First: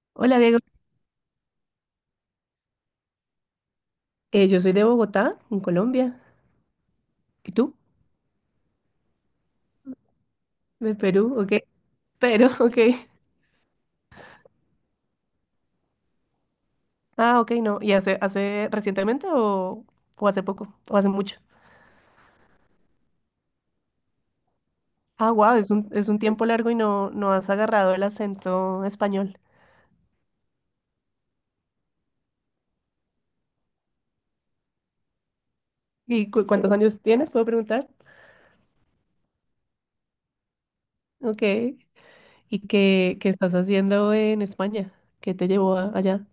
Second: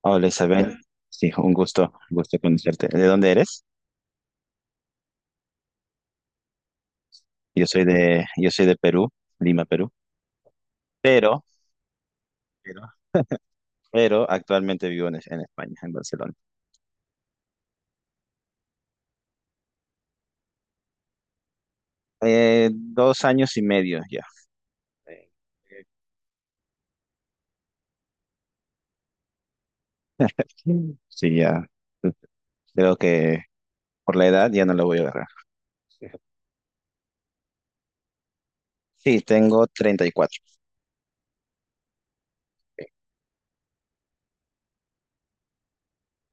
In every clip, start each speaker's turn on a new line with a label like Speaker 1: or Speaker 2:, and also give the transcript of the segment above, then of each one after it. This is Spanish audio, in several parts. Speaker 1: Hola
Speaker 2: Hola Diego,
Speaker 1: Isabel, sí, un gusto conocerte. ¿De dónde eres?
Speaker 2: Yo soy de Bogotá, en Colombia. ¿Y tú?
Speaker 1: Yo soy de Perú, Lima, Perú,
Speaker 2: De Perú,
Speaker 1: pero,
Speaker 2: ok. Pero, ok.
Speaker 1: pero, pero actualmente vivo en España, en Barcelona.
Speaker 2: Ah, ok, no. ¿Y hace recientemente o hace poco? ¿O hace mucho?
Speaker 1: 2 años y medio ya. Eh,
Speaker 2: Ah, wow,
Speaker 1: eh,
Speaker 2: es un tiempo largo y no has agarrado el acento español.
Speaker 1: Sí, ya. Creo que por la edad ya no lo voy a agarrar.
Speaker 2: ¿Y cuántos años tienes? ¿Puedo preguntar?
Speaker 1: Sí, tengo 34.
Speaker 2: Ok. ¿Y qué estás haciendo en España? ¿Qué te llevó allá?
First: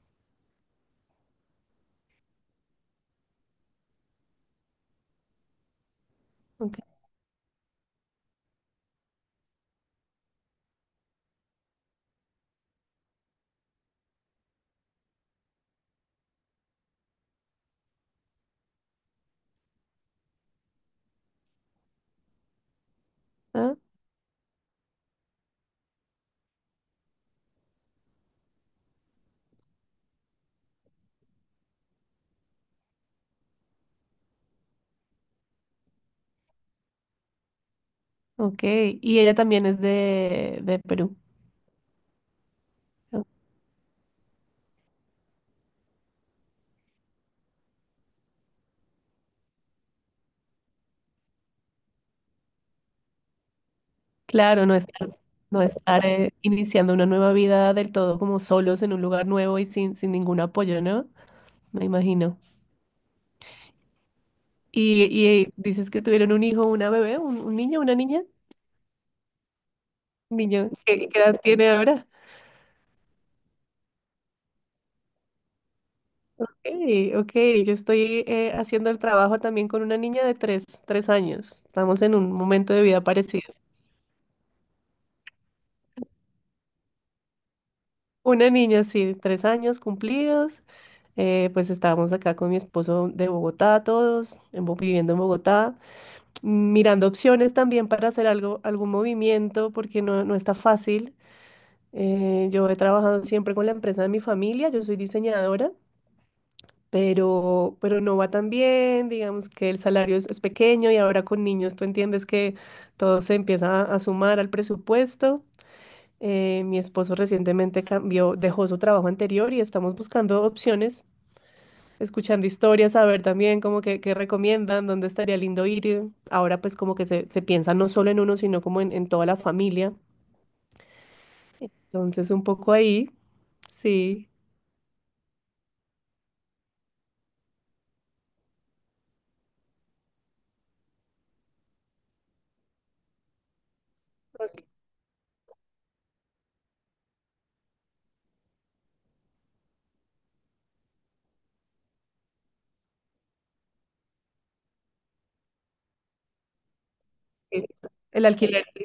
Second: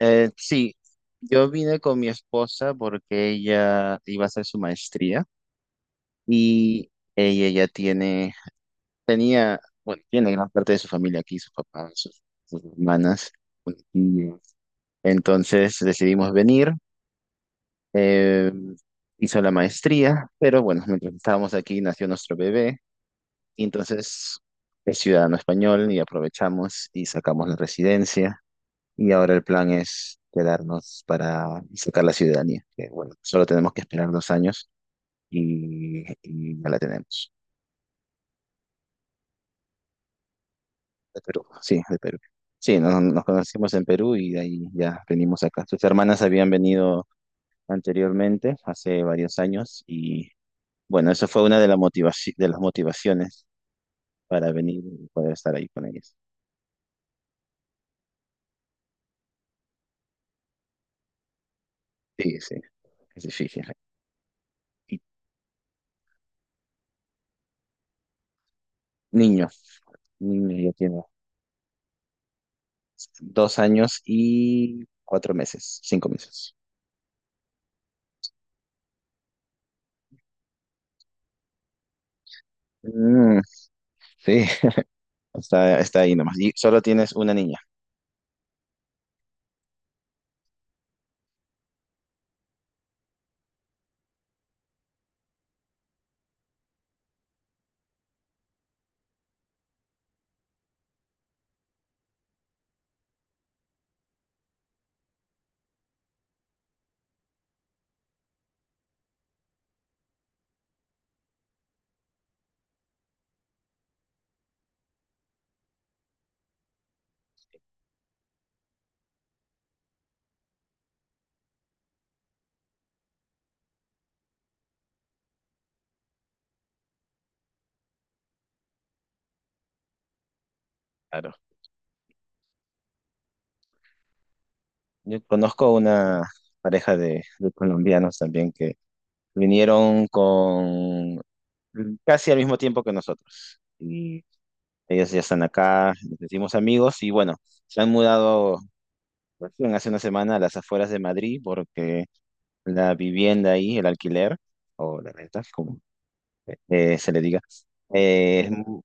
Speaker 1: Sí, yo vine con mi esposa porque ella iba a hacer su maestría
Speaker 2: Ok.
Speaker 1: y ella tiene gran parte de su familia aquí, sus papás, sus hermanas, sus tías. Entonces decidimos venir, eh, hizo la maestría, pero bueno, mientras estábamos aquí nació nuestro bebé, y
Speaker 2: Ah,
Speaker 1: entonces es ciudadano español y aprovechamos y sacamos la residencia, y ahora el plan es quedarnos para sacar la ciudadanía, que bueno, solo tenemos que esperar 2 años y ya la tenemos.
Speaker 2: ok. Y ella también es de Perú.
Speaker 1: De Perú, sí, de Perú. Sí, nos conocimos en Perú y de ahí ya venimos acá. Sus hermanas habían venido anteriormente, hace varios años, y bueno, eso fue una de, la motivaci- de las motivaciones para
Speaker 2: Claro, no
Speaker 1: venir y
Speaker 2: estar,
Speaker 1: poder estar
Speaker 2: no
Speaker 1: ahí con
Speaker 2: estar
Speaker 1: ellas.
Speaker 2: iniciando una nueva vida del todo como solos en un lugar nuevo y sin ningún apoyo, ¿no? Me
Speaker 1: Sí,
Speaker 2: imagino.
Speaker 1: sí, es difícil. Y
Speaker 2: Y dices que tuvieron un hijo, una bebé, un niño, una niña,
Speaker 1: niño,
Speaker 2: un
Speaker 1: niño
Speaker 2: niño.
Speaker 1: ya tiene
Speaker 2: Qué edad tiene ahora?
Speaker 1: 2 años y 4 meses, 5 meses.
Speaker 2: Okay, ok, yo estoy haciendo el trabajo también con una niña de tres años. Estamos en un momento de vida
Speaker 1: Mm,
Speaker 2: parecido.
Speaker 1: sí, está ahí nomás. Y solo tienes una niña,
Speaker 2: Una niña, sí, tres años cumplidos. Pues estábamos acá con mi esposo de Bogotá, todos en viviendo en Bogotá. Mirando opciones también para hacer algo, algún movimiento, porque no está fácil. Yo he trabajado siempre con la empresa de mi familia, yo soy diseñadora, pero no va tan bien, digamos que el salario es pequeño y ahora con niños tú entiendes que todo se empieza a sumar al presupuesto. Mi esposo recientemente cambió, dejó su trabajo anterior y estamos buscando opciones, escuchando historias, a ver también como qué recomiendan, dónde estaría lindo ir. Ahora pues como que se piensa no solo en uno, sino como en toda la familia.
Speaker 1: claro.
Speaker 2: Entonces un poco ahí, sí,
Speaker 1: Yo conozco una pareja de colombianos también que Vinieron con casi al mismo tiempo que nosotros. Y ellos ya están acá, nos hicimos amigos y bueno, se han mudado recién hace una semana a las afueras de Madrid porque la vivienda ahí, el alquiler o la renta, como se le diga,
Speaker 2: eh, el
Speaker 1: eh, es
Speaker 2: alquiler,
Speaker 1: mu-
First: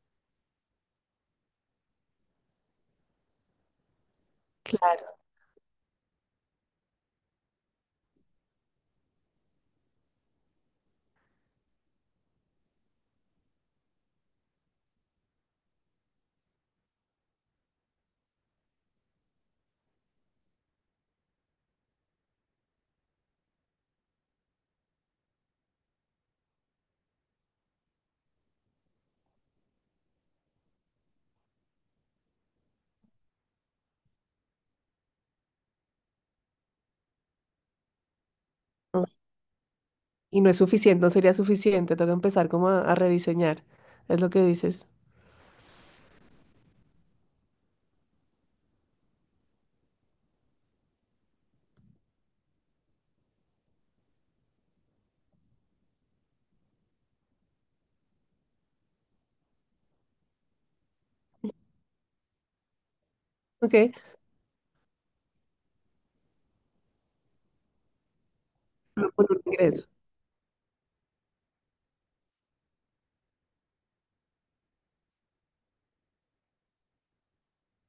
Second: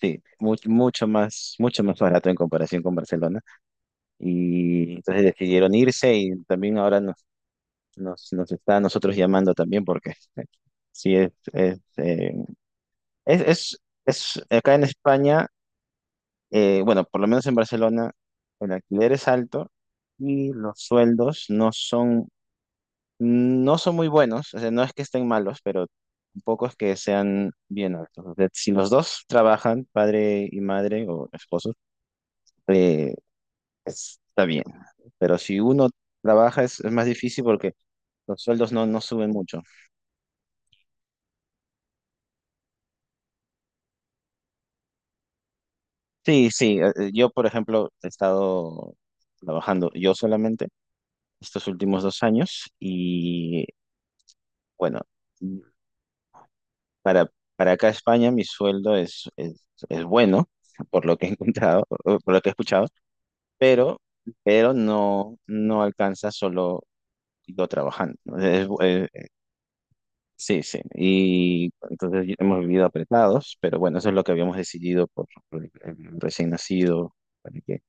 Speaker 1: sí, mucho más barato en comparación con Barcelona. Y
Speaker 2: claro,
Speaker 1: entonces decidieron irse y también ahora nos está a nosotros llamando también porque sí, Es, es, es acá en España, bueno, por lo menos en Barcelona, el alquiler es alto y los sueldos no son muy buenos. O sea, no es que estén malos, pero tampoco es que sean bien altos. O sea, si los dos trabajan, padre y madre o esposos, eh, está bien. Pero si uno trabaja es más difícil porque los sueldos no suben mucho.
Speaker 2: y no es suficiente, no sería suficiente, toca empezar como a rediseñar, es lo que dices.
Speaker 1: Sí, sí. Yo, por ejemplo, he estado trabajando yo solamente estos últimos 2 años y bueno, para acá España mi sueldo es bueno, por lo que he encontrado, o por lo que he escuchado,
Speaker 2: Ok,
Speaker 1: pero, no, alcanza solo yo trabajando, ¿no?
Speaker 2: ingreso.
Speaker 1: Sí, sí, y entonces hemos vivido apretados, pero bueno, eso es lo que habíamos decidido por el recién nacido, para que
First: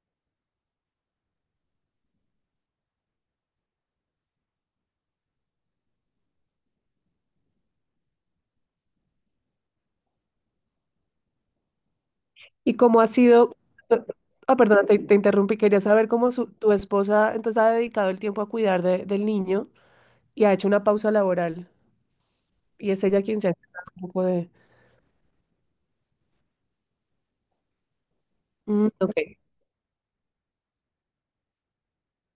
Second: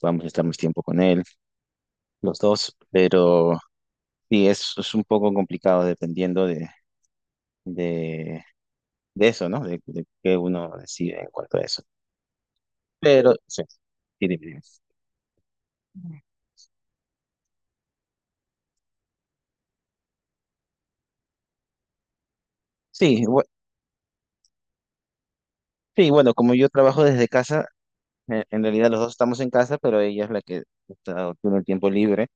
Speaker 1: podamos estar más tiempo con él, los dos, pero sí, es un poco complicado dependiendo de de eso, ¿no? De qué uno decide en cuanto a eso.
Speaker 2: ¿Y cómo ha
Speaker 1: Pero
Speaker 2: sido?
Speaker 1: sí, sí, dime,
Speaker 2: Ah,
Speaker 1: dime.
Speaker 2: perdona, te interrumpí, quería saber cómo tu esposa entonces ha dedicado el tiempo a cuidar del niño y ha hecho una pausa laboral. Y es ella
Speaker 1: Sí,
Speaker 2: quien
Speaker 1: bu-
Speaker 2: se ha encargado un poco de...
Speaker 1: sí, bueno, como yo trabajo desde casa, en
Speaker 2: Mm,
Speaker 1: realidad los dos
Speaker 2: ok.
Speaker 1: estamos en casa, pero ella es la que tiene el tiempo libre.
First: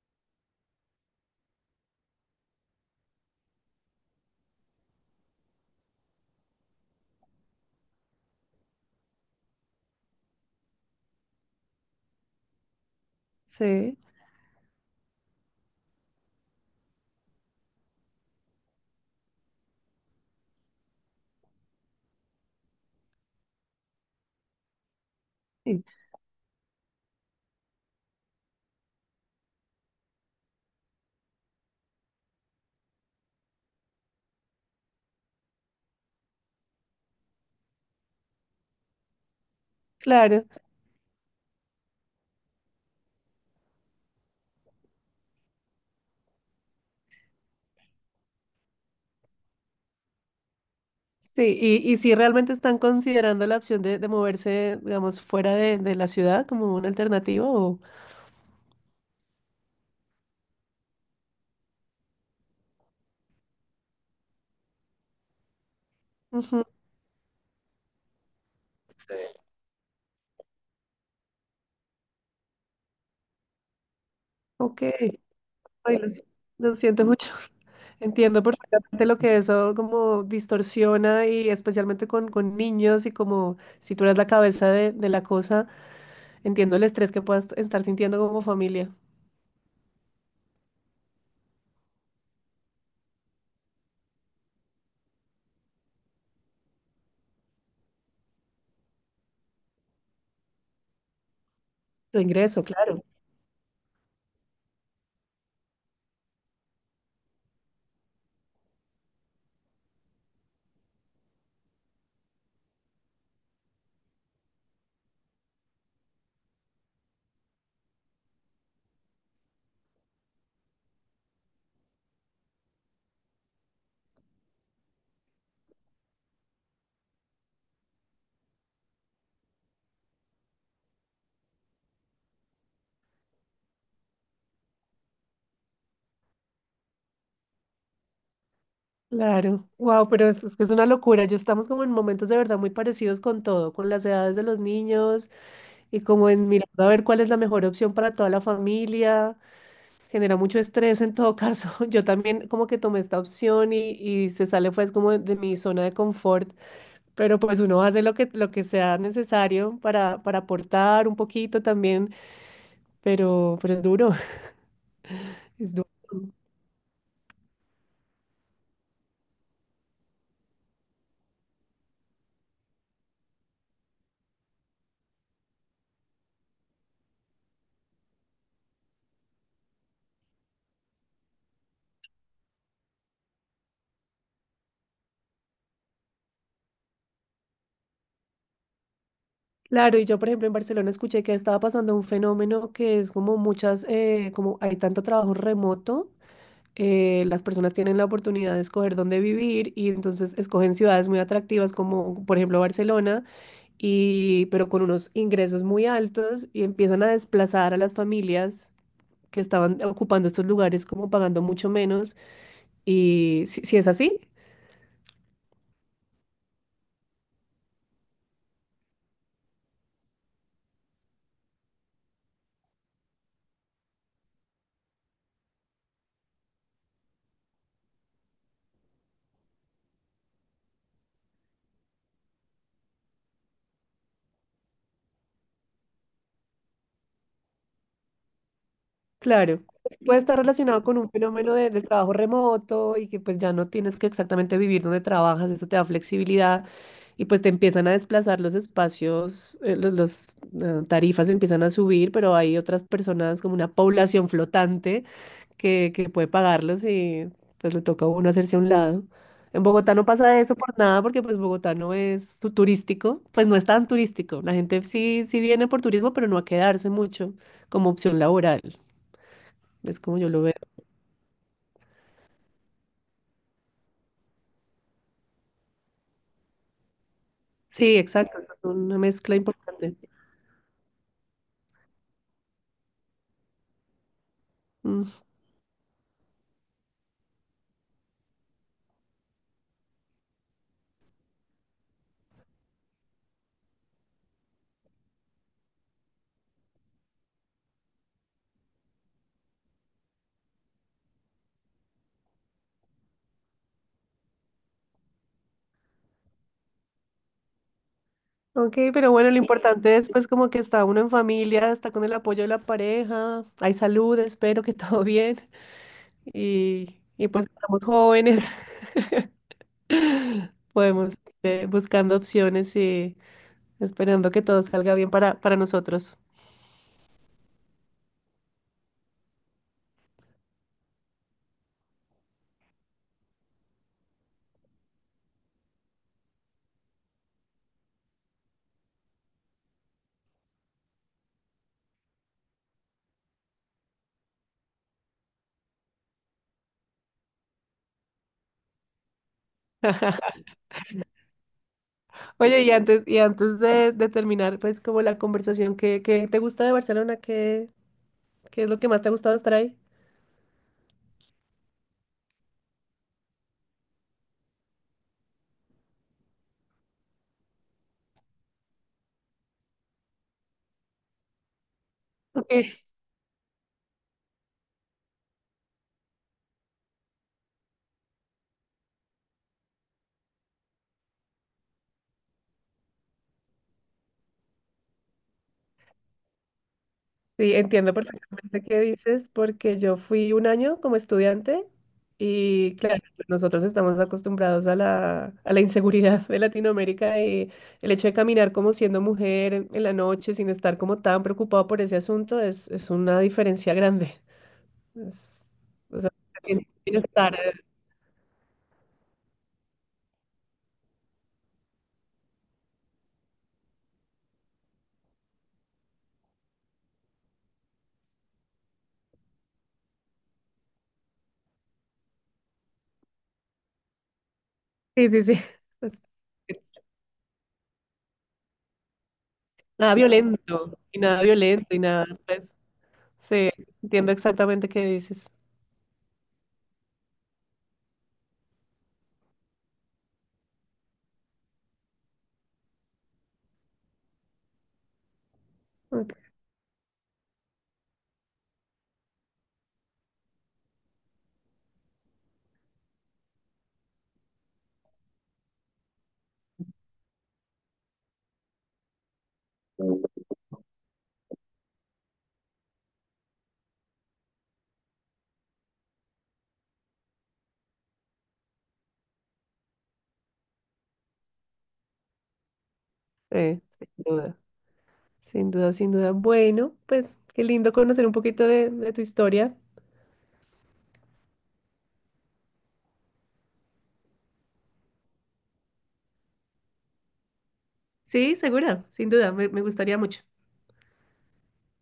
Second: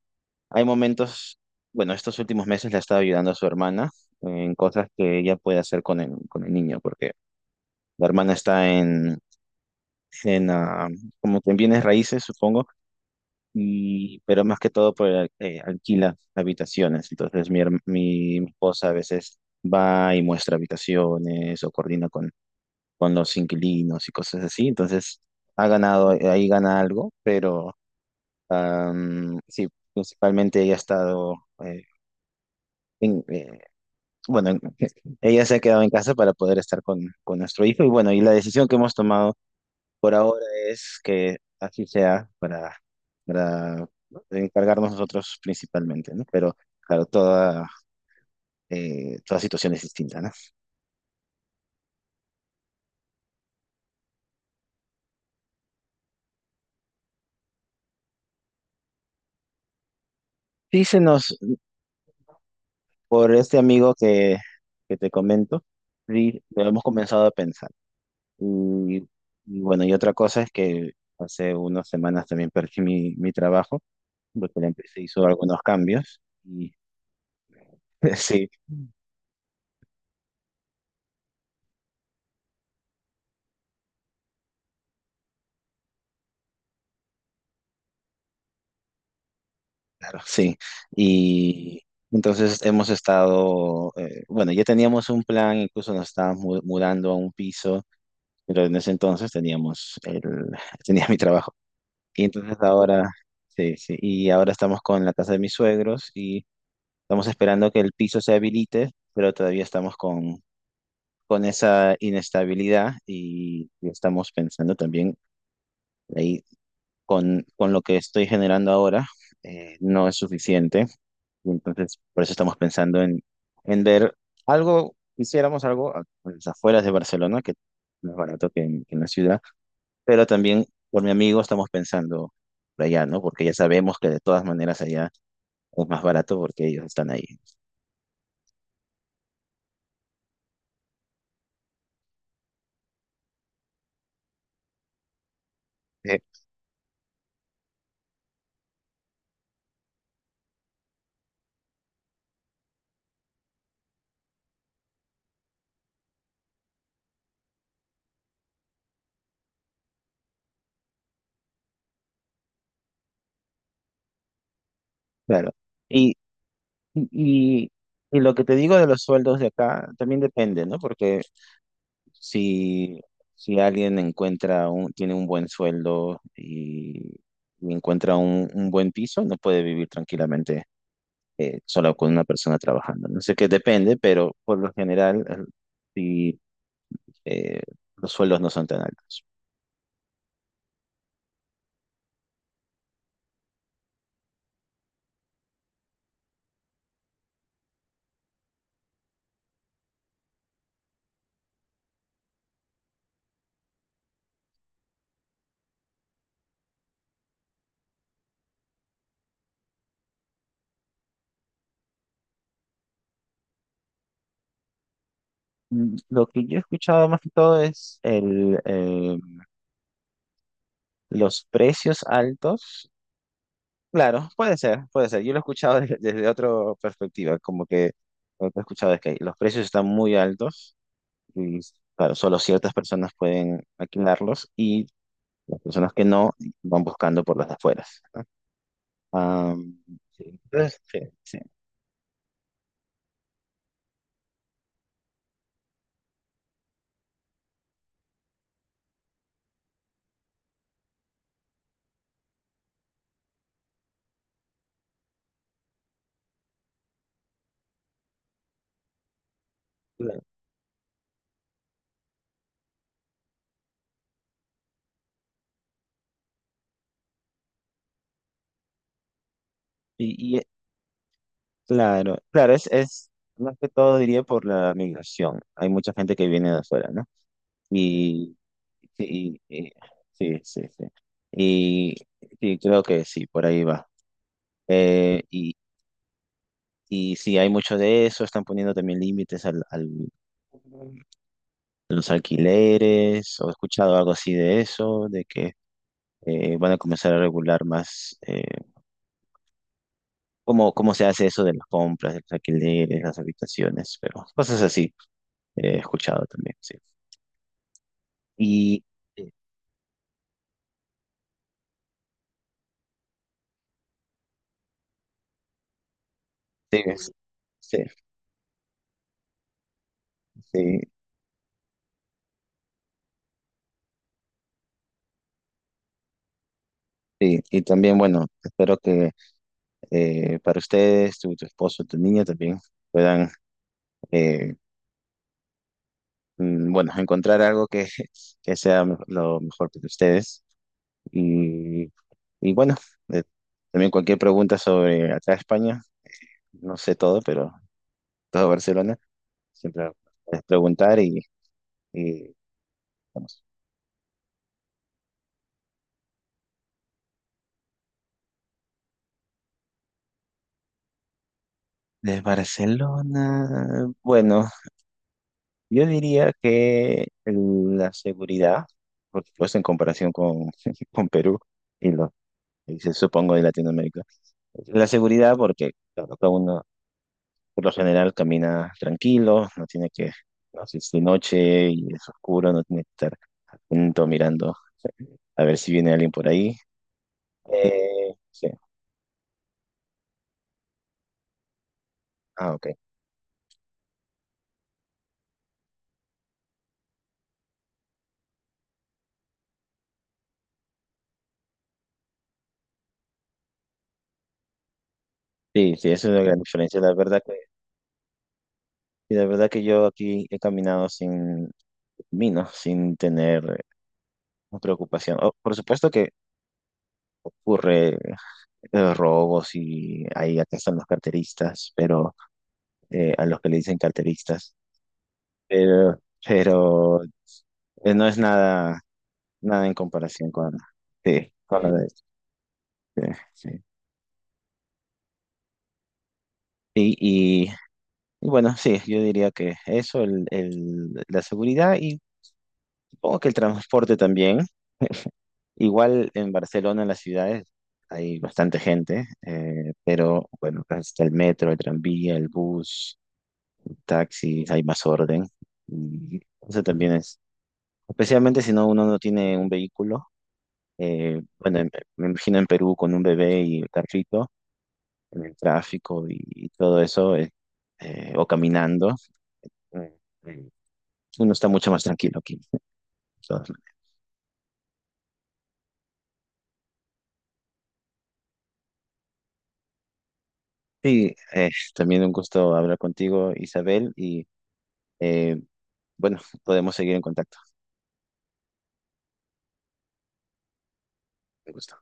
Speaker 1: Hay momentos, bueno, estos últimos meses le ha estado ayudando a su hermana en cosas que ella puede hacer con el, niño, porque la hermana está en, ah, como que en bienes raíces, supongo,
Speaker 2: Sí,
Speaker 1: y, pero más que todo alquila habitaciones. Entonces mi esposa a veces va y muestra habitaciones o coordina con los inquilinos y cosas así. Entonces ha ganado, ahí gana algo, pero sí, principalmente ella ha estado, eh, en- eh, bueno, en- ella se ha quedado en casa para poder estar con nuestro hijo. Y bueno, y la decisión que hemos tomado por ahora
Speaker 2: claro.
Speaker 1: es que así sea para, para encargarnos nosotros principalmente, ¿no? Pero claro, toda, toda situación es distinta, ¿no?
Speaker 2: Sí, y si realmente están considerando la opción de moverse, digamos, fuera de la ciudad como una alternativa o...
Speaker 1: Sí, se nos por este amigo que, te comento, sí, lo
Speaker 2: Ujú,
Speaker 1: hemos comenzado a pensar. Y, y bueno, y otra cosa es que hace unas semanas también perdí mi, trabajo, porque la
Speaker 2: ok.
Speaker 1: empresa hizo algunos
Speaker 2: Ay, lo,
Speaker 1: cambios
Speaker 2: si-
Speaker 1: y
Speaker 2: lo siento mucho. Entiendo
Speaker 1: sí,
Speaker 2: perfectamente lo que eso como distorsiona y especialmente con niños y como si tú eres la cabeza de la cosa, entiendo el estrés que puedas estar sintiendo como familia.
Speaker 1: claro, sí. Y entonces hemos estado, bueno, ya teníamos un plan, incluso nos estábamos mudando a un piso, pero en ese entonces tenía mi trabajo.
Speaker 2: Tu
Speaker 1: Y entonces
Speaker 2: ingreso, claro.
Speaker 1: ahora, sí, sí, y ahora estamos con la casa de mis suegros y estamos esperando que el piso se habilite, pero todavía estamos con esa inestabilidad y estamos pensando también ahí con lo que estoy generando ahora, no es suficiente. Y entonces, por eso estamos pensando en ver algo, hiciéramos algo a las afueras de Barcelona, que no es más barato que en, la ciudad, pero también por mi amigo estamos pensando por allá, ¿no? Porque ya sabemos que de todas maneras allá es más barato porque ellos están ahí.
Speaker 2: Claro, wow, pero es que es una locura. Ya estamos como en momentos de verdad muy parecidos con todo, con las edades de los niños y
Speaker 1: Sí.
Speaker 2: como en mirar a ver cuál es la mejor opción para toda la familia. Genera mucho estrés en todo caso. Yo también como que tomé esta opción y se sale pues como de mi zona de confort, pero pues uno hace lo lo que sea necesario para aportar un poquito también, pero es duro,
Speaker 1: Claro.
Speaker 2: es duro.
Speaker 1: Y, y, y y lo que te digo de los sueldos de acá también depende, ¿no? Porque si, si alguien tiene un buen sueldo y encuentra un buen piso, no puede vivir tranquilamente solo con una persona trabajando. No sé qué depende, pero por lo general sí, eh, los sueldos no son tan altos.
Speaker 2: Claro, y yo, por ejemplo, en Barcelona escuché que estaba pasando un fenómeno que es como muchas, como hay tanto trabajo remoto, las personas tienen la oportunidad de escoger dónde vivir y entonces escogen ciudades muy atractivas como, por ejemplo, Barcelona, y, pero con unos ingresos muy altos y empiezan a desplazar a las familias que estaban ocupando estos lugares como pagando mucho menos. Y si es así.
Speaker 1: Mm, lo que yo he escuchado más que todo es los precios altos. Claro, puede ser, puede ser. Yo lo he escuchado desde, otra perspectiva, como que lo que he escuchado es que los precios están muy altos y, claro, solo ciertas personas pueden alquilarlos y las personas que no van buscando por las afueras, ¿no?
Speaker 2: Claro,
Speaker 1: Am,
Speaker 2: puede
Speaker 1: sí,
Speaker 2: estar
Speaker 1: entonces,
Speaker 2: relacionado con
Speaker 1: sí,
Speaker 2: un
Speaker 1: sí,
Speaker 2: fenómeno de trabajo remoto y que pues ya no tienes que exactamente vivir donde trabajas, eso te da flexibilidad y pues te empiezan a desplazar los espacios, las tarifas empiezan a subir, pero hay otras personas como una población flotante que puede pagarlos y pues le toca a uno hacerse a un lado. En Bogotá no
Speaker 1: claro.
Speaker 2: pasa eso por nada porque pues Bogotá no es turístico, pues no es tan turístico. La gente sí viene por turismo, pero no a quedarse mucho como opción laboral. Es como yo
Speaker 1: Y, y,
Speaker 2: lo
Speaker 1: eh,
Speaker 2: veo.
Speaker 1: claro, claro, es más que todo diría por la migración. Hay mucha gente que viene de afuera, ¿no?
Speaker 2: Sí,
Speaker 1: Y
Speaker 2: exacto, es una mezcla
Speaker 1: sí,
Speaker 2: importante.
Speaker 1: sí, sí, sí. Y sí, creo que sí, por ahí va.
Speaker 2: Mm,
Speaker 1: Eh, y, y sí, hay mucho de eso, están poniendo también límites al, los alquileres, o he escuchado algo así de eso, de que van a comenzar a regular más cómo, se hace eso de las compras, de los alquileres, las habitaciones, pero cosas así he escuchado también, sí.
Speaker 2: ok,
Speaker 1: Y
Speaker 2: pero
Speaker 1: eh,
Speaker 2: bueno, lo importante es pues como que está uno en familia, está con el apoyo de la pareja, hay salud, espero que todo bien
Speaker 1: sí,
Speaker 2: y pues estamos
Speaker 1: sí,
Speaker 2: jóvenes,
Speaker 1: sí,
Speaker 2: podemos ir buscando opciones y esperando que todo salga bien para nosotros.
Speaker 1: sí. Y también, bueno, espero que para ustedes, tu, esposo, tu niña también puedan, eh, bueno, encontrar algo que, sea lo mejor para ustedes. Y, y bueno, eh, también cualquier pregunta sobre acá España, no sé todo, pero todo Barcelona, siempre puedes preguntar y
Speaker 2: Oye, y
Speaker 1: vamos.
Speaker 2: antes de terminar pues como la conversación, qué te gusta de Barcelona? ¿Qué, qué es lo que más te ha gustado estar ahí?
Speaker 1: De Barcelona, bueno, yo diría que la seguridad, por supuesto en comparación con Perú y los
Speaker 2: Ok.
Speaker 1: países, supongo, de Latinoamérica, la seguridad porque claro, cada uno por lo general camina tranquilo, no tiene que, no, si es de noche y es oscuro, no tiene que estar atento mirando a ver si viene alguien por ahí.
Speaker 2: Sí, entiendo
Speaker 1: Sí,
Speaker 2: perfectamente qué dices, porque yo fui un año como estudiante
Speaker 1: ah, ok.
Speaker 2: y claro, pues, nosotros estamos acostumbrados a a la inseguridad de Latinoamérica y el hecho de caminar como siendo mujer en la noche sin estar como tan preocupado por ese asunto es una diferencia grande. Es-
Speaker 1: Sí, sí,
Speaker 2: o
Speaker 1: esa
Speaker 2: sea,
Speaker 1: es la gran
Speaker 2: se siente
Speaker 1: diferencia. La verdad que,
Speaker 2: bienestar. Eh,
Speaker 1: y la verdad que yo aquí he caminado sin tener preocupación. Oh, por supuesto que ocurre robos y ahí acá están los carteristas, pero a los que le dicen carteristas,
Speaker 2: sí, sí, sí.
Speaker 1: pero,
Speaker 2: Es- es
Speaker 1: pero no es nada nada en
Speaker 2: nada
Speaker 1: comparación
Speaker 2: violento y nada
Speaker 1: sí, con la
Speaker 2: violento y
Speaker 1: de sí,
Speaker 2: nada, pues, sí,
Speaker 1: sí.
Speaker 2: entiendo exactamente qué dices.
Speaker 1: Y, y, y bueno, sí, yo diría que eso, la seguridad y supongo que el transporte también. Igual
Speaker 2: Ok,
Speaker 1: en Barcelona, en las ciudades, hay bastante gente, pero bueno, está el metro, el tranvía, el bus, taxis, hay más orden. Y eso también es, especialmente si uno no tiene un vehículo. eh, bueno, me me imagino en Perú con un bebé y un carrito en el tráfico y todo eso, o caminando. eh, eh, Uno está mucho más tranquilo aquí. Entonces,
Speaker 2: sí, sí, sin duda. Sin duda, sin duda. Bueno, pues qué lindo conocer un poquito de tu historia.
Speaker 1: sí, también un gusto hablar contigo, Isabel, y eh, bueno, podemos seguir en contacto.
Speaker 2: Sí, segura, sin duda, me gustaría mucho.
Speaker 1: Un gusto.